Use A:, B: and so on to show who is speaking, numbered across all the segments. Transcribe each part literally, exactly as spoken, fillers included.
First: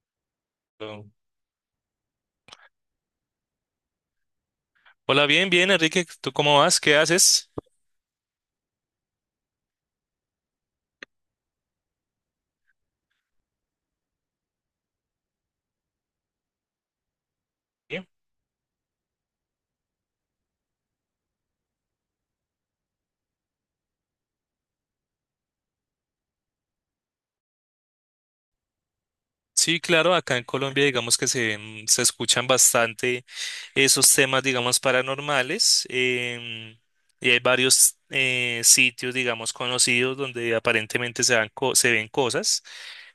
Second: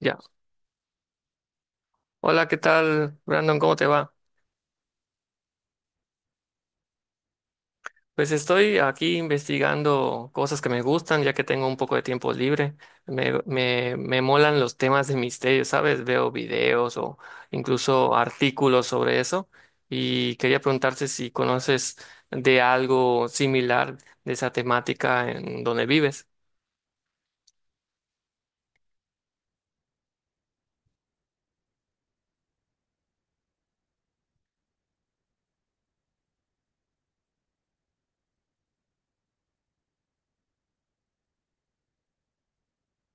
A: Ya.
B: Hola,
A: Hola, ¿qué tal, Brandon? ¿Cómo te va?
B: bien, bien, Enrique, ¿tú cómo vas? ¿Qué haces?
A: Pues estoy aquí investigando cosas que me gustan, ya que tengo un poco de tiempo libre. Me, me, me molan los temas de misterio, ¿sabes? Veo videos o
B: Bien.
A: incluso artículos sobre eso. Y quería preguntarte si conoces de algo similar de esa temática en donde vives.
B: Sí, claro, acá en Colombia digamos que se, mm, se escuchan bastante esos temas, digamos, paranormales em, y hay varios eh, sitios, digamos, conocidos donde aparentemente se, dan co- se ven cosas.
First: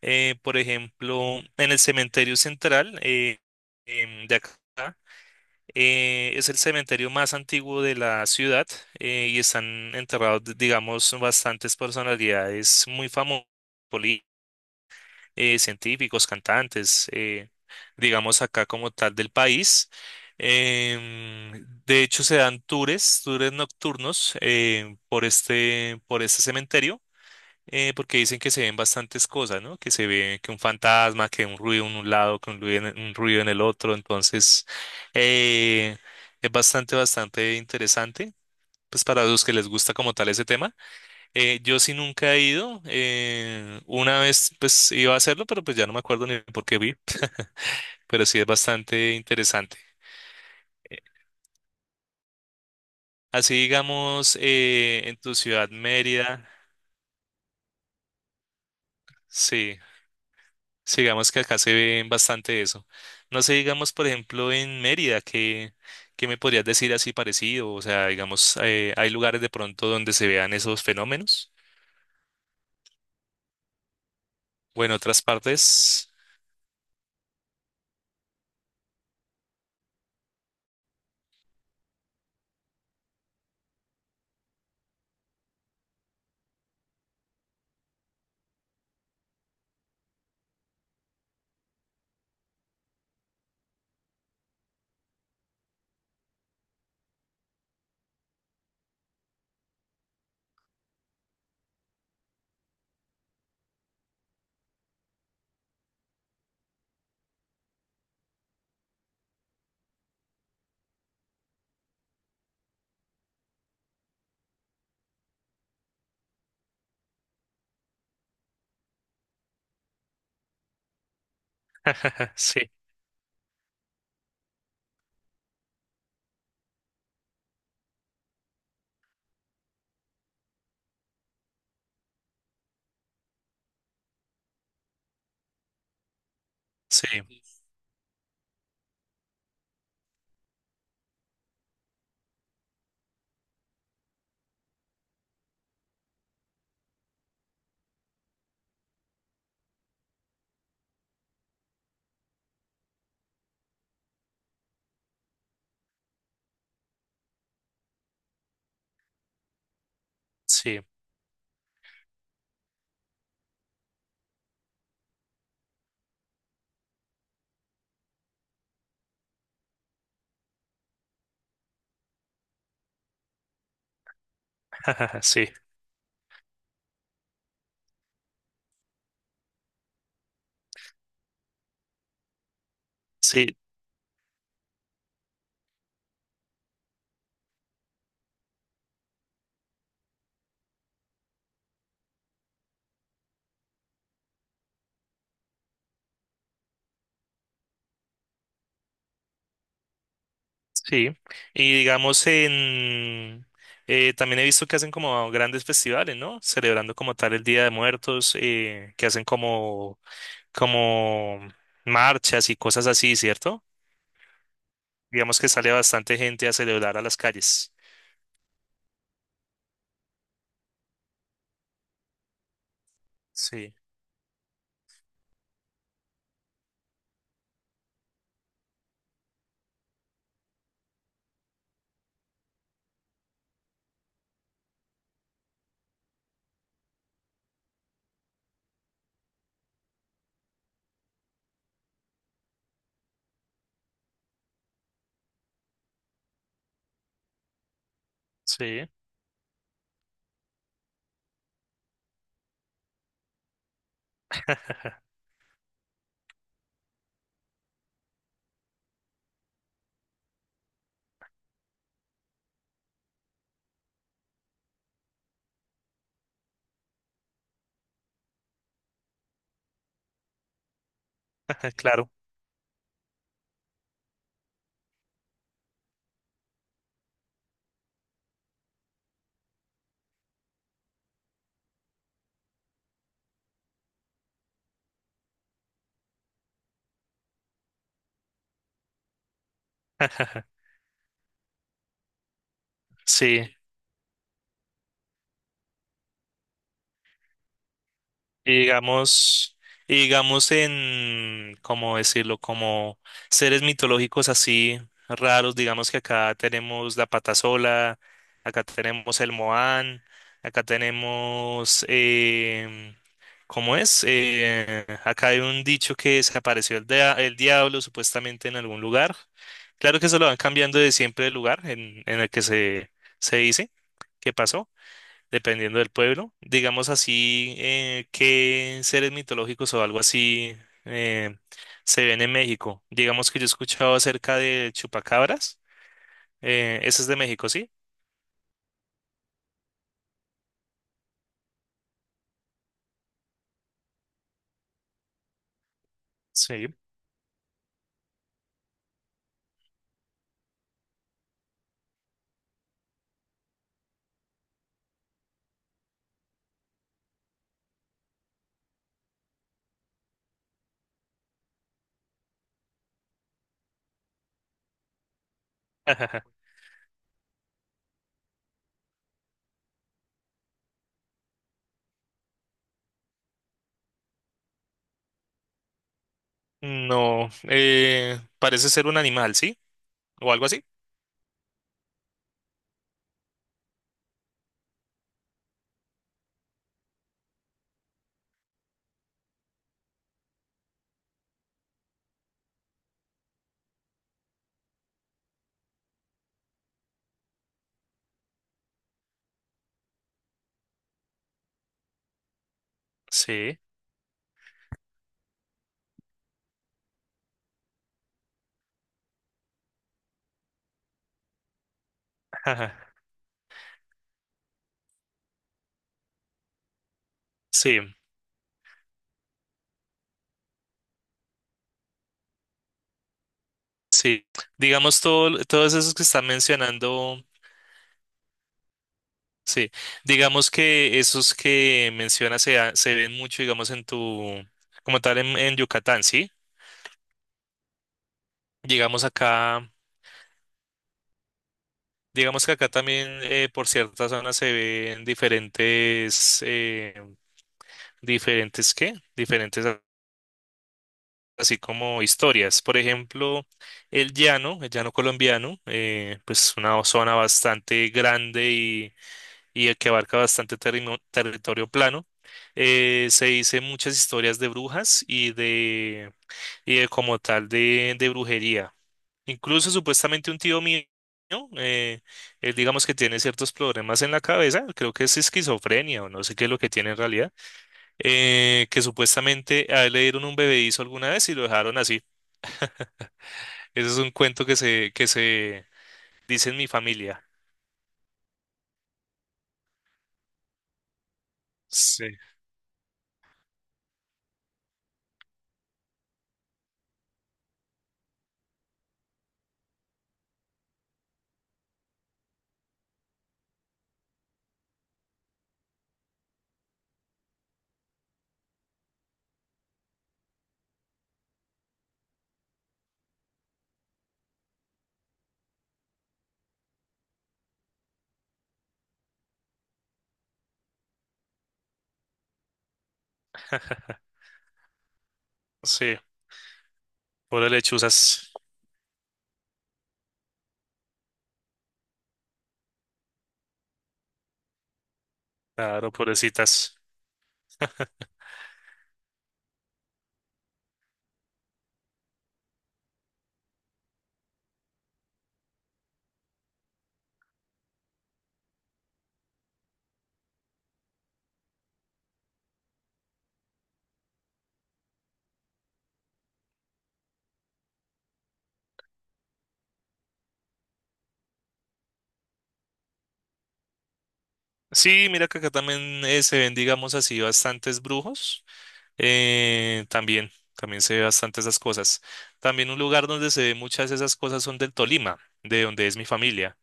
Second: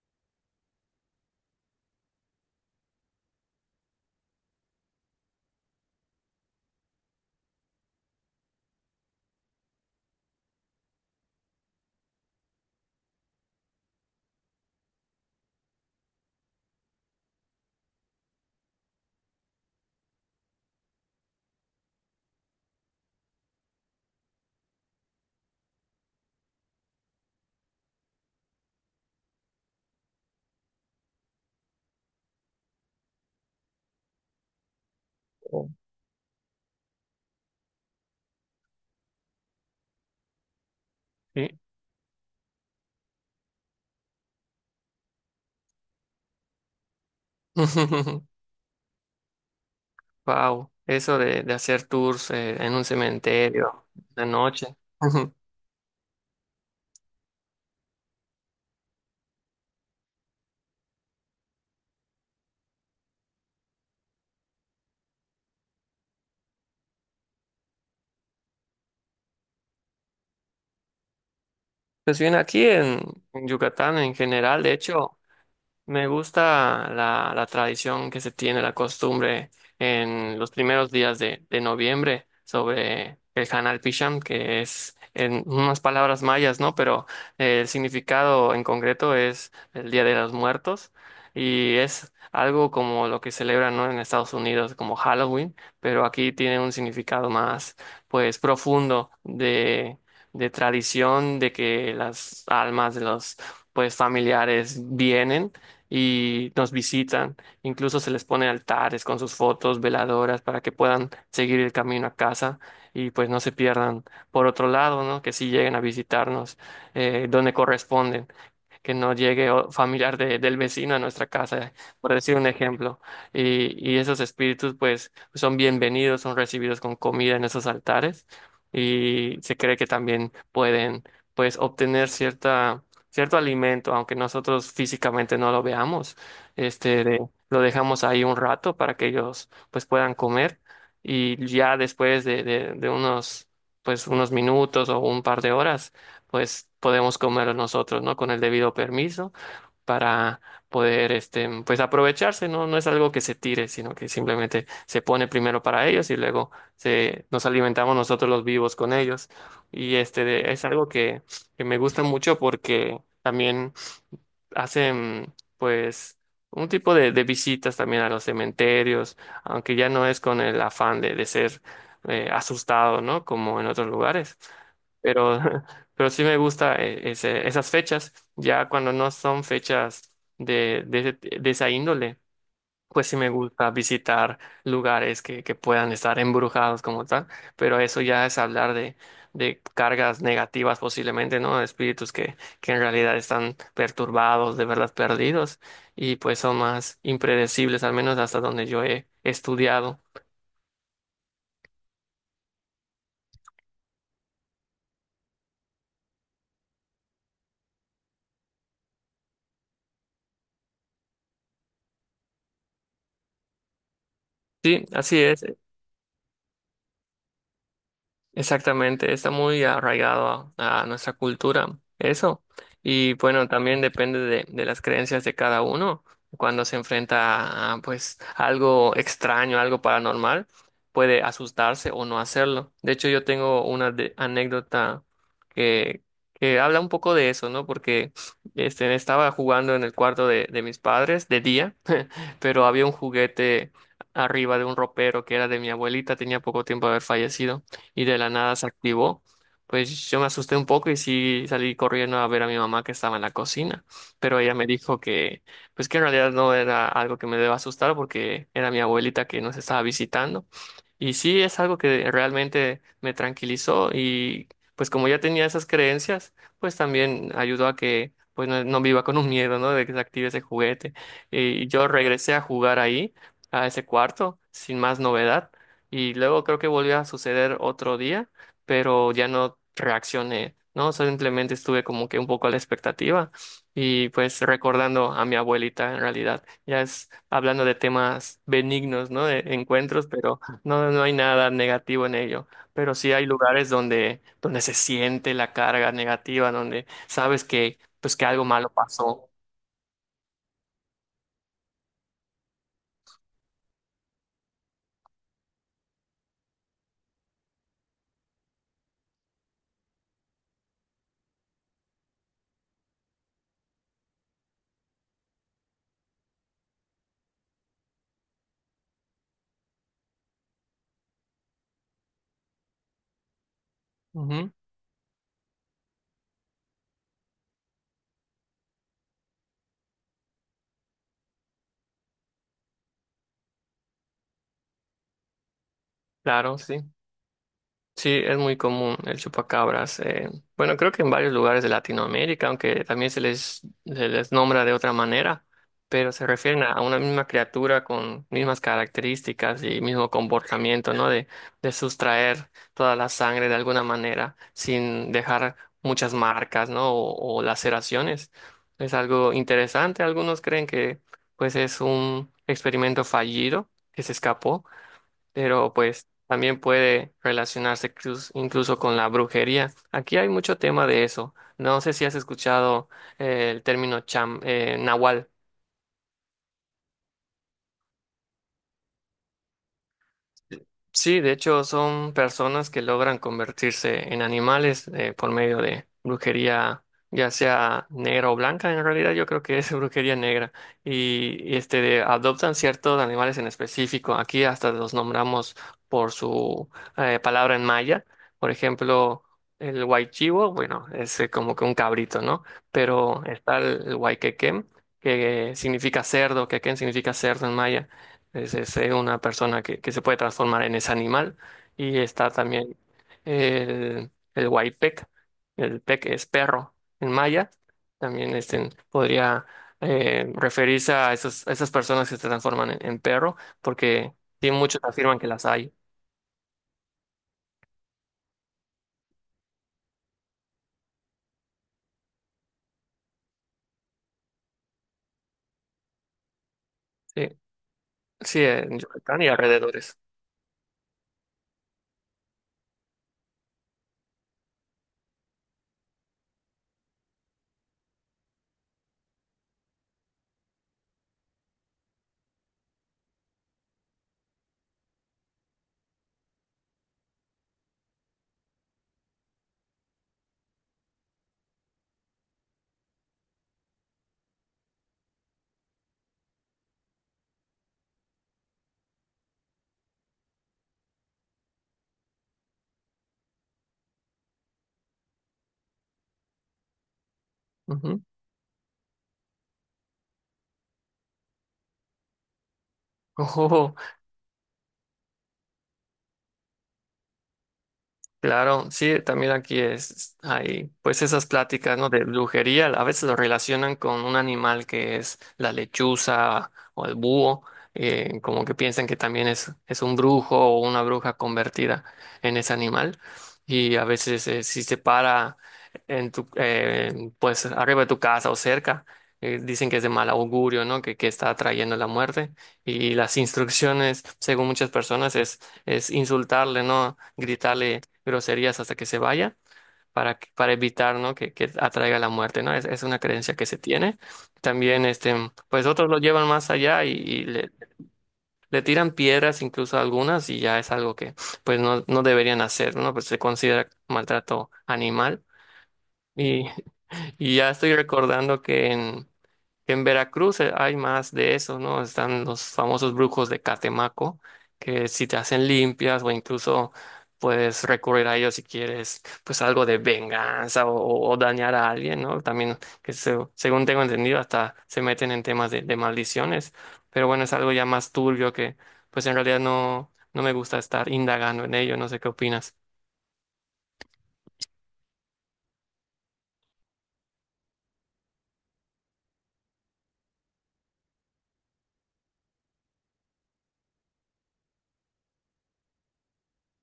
B: Eh, por ejemplo, en el cementerio central eh, em, de acá. Eh, es el cementerio más antiguo de la ciudad eh, y están enterrados, d- digamos, bastantes personalidades muy famosas, poli- eh, científicos, cantantes, eh, digamos acá como tal del país. Em, de hecho, se dan tours, tours nocturnos eh, por este, por este cementerio eh, porque dicen que se ven bastantes cosas, ¿no? Que se ve que un fantasma, que un ruido en un lado, que un ruido en, un ruido en el otro. Entonces,
A: Oh.
B: eh, es bastante, bastante interesante. Pues para los que les gusta como tal ese tema.
A: Sí.
B: Eh, yo sí nunca he ido. Eh, una vez pues iba a hacerlo, pero pues ya no me acuerdo ni por qué vi. Pero sí es bastante interesante.
A: Wow,
B: Eh,
A: eso de, de hacer tours eh, en un
B: Así
A: cementerio de
B: digamos,
A: noche.
B: eh, en tu ciudad Mérida, sí. Sí, digamos que acá se ve bastante eso. No sé, digamos, por ejemplo, en Mérida, ¿qué, qué me podrías decir así parecido? O sea, digamos, eh, ¿hay lugares de pronto donde se vean esos fenómenos?
A: Pues bien, aquí en, en Yucatán en general, de
B: O en
A: hecho,
B: otras
A: me
B: partes.
A: gusta la, la tradición que se tiene, la costumbre en los primeros días de, de noviembre sobre el Hanal Pisham, que es en unas palabras mayas, ¿no? Pero eh, el significado en concreto es el Día de los Muertos y es algo como lo que celebran, ¿no? En Estados Unidos como Halloween, pero aquí tiene un significado más, pues, profundo de, de tradición, de que las almas de los pues familiares vienen y nos visitan. Incluso se les pone altares con sus fotos, veladoras, para que puedan seguir el camino a casa y pues no se pierdan. Por otro lado, ¿no? Que sí lleguen a visitarnos eh, donde corresponden, que no llegue o- familiar de- del vecino a nuestra casa, por decir un
B: Sí,
A: ejemplo. Y, y esos espíritus pues son bienvenidos, son recibidos con comida en esos altares y se cree que también pueden pues obtener cierta, cierto alimento, aunque nosotros físicamente no lo veamos. Este,
B: sí,
A: de- lo dejamos ahí un rato para que ellos pues puedan comer y ya después de, de de unos pues unos minutos o un par de horas pues podemos comerlo nosotros, ¿no? Con el debido permiso para poder, este, pues aprovecharse, ¿no? No es algo que se tire, sino que simplemente se pone primero para ellos y luego se, nos alimentamos nosotros los vivos con ellos. Y este, es
B: sí,
A: algo que, que me gusta mucho porque también hacen pues un tipo de, de visitas también a los cementerios, aunque ya no es con el afán de, de ser eh, asustado, ¿no? Como en otros lugares. Pero,
B: sí,
A: pero sí me gusta eh, ese- esas fechas, ya cuando no son fechas de, de, de esa índole, pues sí me
B: sí,
A: gusta visitar lugares que, que puedan estar embrujados como tal, pero eso ya es hablar de, de cargas negativas posiblemente, ¿no? De espíritus que, que en realidad están perturbados, de verdad perdidos, y pues son más impredecibles, al menos hasta donde yo he estudiado.
B: sí. Y digamos, en... eh, también he visto que hacen como grandes festivales, ¿no? Celebrando como tal el Día de Muertos, eh, que hacen como, como marchas y cosas así, ¿cierto?
A: Sí, así
B: Digamos
A: es.
B: que sale bastante gente a celebrar a las calles.
A: Exactamente, está muy arraigado a, a nuestra cultura, eso. Y bueno,
B: Sí,
A: también depende de, de las creencias de cada uno. Cuando se enfrenta a pues algo extraño, algo paranormal, puede asustarse o no hacerlo. De hecho, yo tengo una de- anécdota que, que habla un poco de eso, ¿no? Porque este, estaba jugando en el cuarto de, de mis padres de día, pero había un juguete arriba de un ropero que era de mi abuelita, tenía poco tiempo de haber fallecido y de la nada se
B: sí,
A: activó. Pues yo me asusté un poco y sí salí corriendo a ver a mi mamá que estaba en la cocina, pero ella me dijo que pues que en realidad no era algo que me deba asustar porque era mi abuelita que nos estaba visitando y sí, es algo que realmente me tranquilizó y pues como ya tenía esas creencias, pues también ayudó a que pues no, no viva con un miedo, ¿no? De que se active ese juguete. Y yo
B: claro.
A: regresé a jugar ahí, a ese cuarto, sin más novedad. Y luego creo que volvió a suceder otro día, pero ya no reaccioné, ¿no? Simplemente estuve como que un poco a la expectativa y pues recordando a mi abuelita en realidad. Ya es hablando de temas benignos, ¿no? De encuentros, pero no, no hay nada negativo en ello, pero sí hay
B: Sí,
A: lugares donde, donde se siente la carga negativa, donde sabes que, pues, que algo
B: y
A: malo pasó.
B: digamos, y digamos en, ¿cómo decirlo? Como seres mitológicos así raros, digamos que acá tenemos la patasola, acá tenemos el Moán, acá tenemos, em, ¿cómo es? Eh, acá hay un dicho que se apareció el, dia- el diablo supuestamente en algún lugar. Claro que eso lo van cambiando de siempre el lugar en, en el que se, se dice que
A: Ujú,
B: pasó dependiendo del pueblo. Digamos así, eh, qué seres mitológicos o algo así eh, se ven en México. Digamos que yo he escuchado acerca de chupacabras.
A: claro, sí.
B: Eh, ese es de México, ¿sí?
A: Sí, es muy común el chupacabras. Eh, bueno, creo que en varios lugares de Latinoamérica, aunque también se les, se les nombra de otra manera, pero se refieren
B: Sí.
A: a a una misma criatura con mismas características y mismo comportamiento, ¿no? De, de sustraer toda la sangre de alguna manera sin dejar muchas marcas, ¿no? O, o laceraciones. Es algo interesante. Algunos creen que pues es un experimento fallido que se escapó, pero pues también puede relacionarse cruz- incluso con la brujería. Aquí hay mucho tema de eso. No sé si has escuchado eh, el término cham, eh, nahual.
B: No, eh, parece ser un animal, ¿sí? O algo así.
A: Sí, de hecho son personas que logran convertirse en animales eh, por medio de brujería, ya sea negra o blanca. En realidad yo creo que es brujería negra y, y, este de- adoptan ciertos animales en específico. Aquí hasta los nombramos por su eh, palabra en maya. Por ejemplo, el huaychivo, bueno, es eh, como que un cabrito, ¿no? Pero está
B: Sí.
A: el, el huayquequén, que significa cerdo, quequén significa cerdo en maya. Es, es, eh, una persona que, que se puede transformar en ese animal. Y está también el, el huaypec. El pec es perro en maya.
B: Sí,
A: También este, podría eh, referirse a, esos, a esas personas que se transforman en, en perro, porque
B: sí.
A: sí, muchos
B: Digamos
A: afirman que
B: todo,
A: las hay.
B: todos esos que están mencionando, sí. Digamos que esos que mencionas se, ha- se ven mucho, digamos, en tu, como tal, en, en Yucatán, ¿sí?
A: Sí, sí, en
B: Llegamos
A: Yucatán y
B: acá,
A: alrededores.
B: digamos que acá también eh, por ciertas zonas se ven diferentes, eh, diferentes, ¿qué? Diferentes a- así como historias. Por ejemplo, el llano, el llano colombiano, eh, pues una zona bastante grande y, y que abarca bastante terrimo- territorio plano. Eh, se dice muchas historias de brujas y de, y de como tal de, de brujería. Incluso supuestamente un tío mío, eh, él digamos que tiene ciertos problemas en la cabeza, creo que es esquizofrenia o no sé qué es lo que tiene en realidad, eh, que supuestamente a él le dieron un bebedizo alguna vez y lo dejaron así.
A: Ujú.
B: Ese es un cuento que se, que se dice en mi familia.
A: Claro, sí, también aquí es, hay pues esas pláticas, ¿no? De
B: Sí,
A: brujería, a veces lo relacionan con un animal que es la lechuza o el búho, eh, como que piensan que también es, es un brujo o una bruja convertida en ese animal. Y a veces eh, si se para en tu, eh, pues arriba de tu casa o cerca, eh, dicen que es de mal augurio, ¿no? Que, que está atrayendo la muerte. Y las instrucciones, según muchas personas, es, es insultarle, ¿no? Gritarle groserías hasta que se vaya para, que- para evitar, ¿no? que, que atraiga la muerte, ¿no? Es, es una creencia que se tiene. También, este, pues otros
B: sí,
A: lo llevan más allá y, y
B: por
A: le,
B: lechuzas,
A: le tiran piedras incluso a algunas y ya es algo que pues no, no deberían hacer, ¿no? Pues se considera maltrato animal.
B: claro,
A: Y,
B: pobrecitas.
A: y ya estoy recordando que en, en Veracruz eh, hay más de eso, ¿no? Están los famosos brujos de Catemaco, que si te hacen limpias o incluso puedes recurrir a ellos si quieres, pues algo de venganza o, o- o dañar a alguien, ¿no? También, que se- según tengo entendido, hasta se meten en temas de, de maldiciones, pero bueno, es algo ya más turbio que, pues en realidad no, no me gusta estar indagando en ello, no sé qué opinas.
B: Sí, mira que acá también eh, se ven, digamos así, bastantes brujos. Eh, también, también se ve bastante esas cosas. También un lugar donde se ve muchas de esas cosas son del Tolima, de donde es mi familia.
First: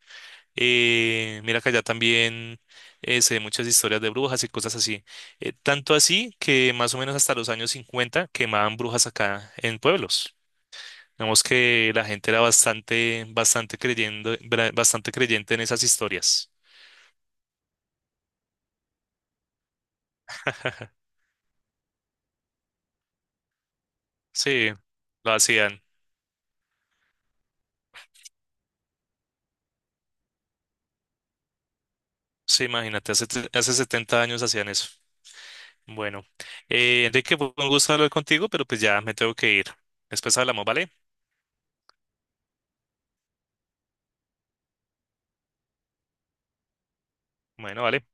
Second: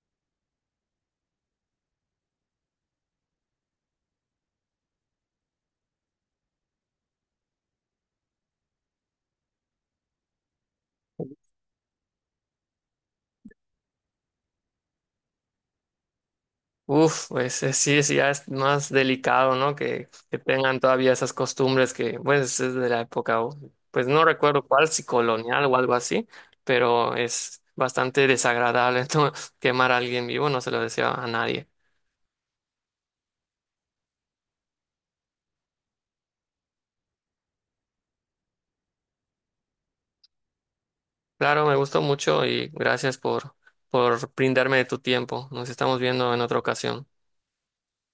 B: Eh, mira que allá también eh, se ven muchas historias de brujas y cosas así. Eh, tanto así que más o menos hasta los años cincuenta quemaban brujas acá en pueblos. Digamos que la gente era bastante, bastante creyendo, bra- bastante creyente en esas historias.
A: Uf, pues eh, sí, sí, ya es más delicado, ¿no? Que, que tengan todavía esas costumbres que, pues, es de la época, o- pues no recuerdo
B: Sí,
A: cuál, si
B: lo
A: colonial o
B: hacían.
A: algo así, pero es bastante desagradable ¿no? Quemar a alguien vivo, no se lo deseo a nadie.
B: Sí, imagínate, hace, hace setenta años hacían eso. Bueno, eh, Enrique, fue un gusto hablar contigo, pero pues ya me tengo que ir. Después hablamos, ¿vale?
A: Claro, me gustó mucho y gracias por, por brindarme de tu tiempo. Nos estamos viendo en otra ocasión.
B: Bueno, vale.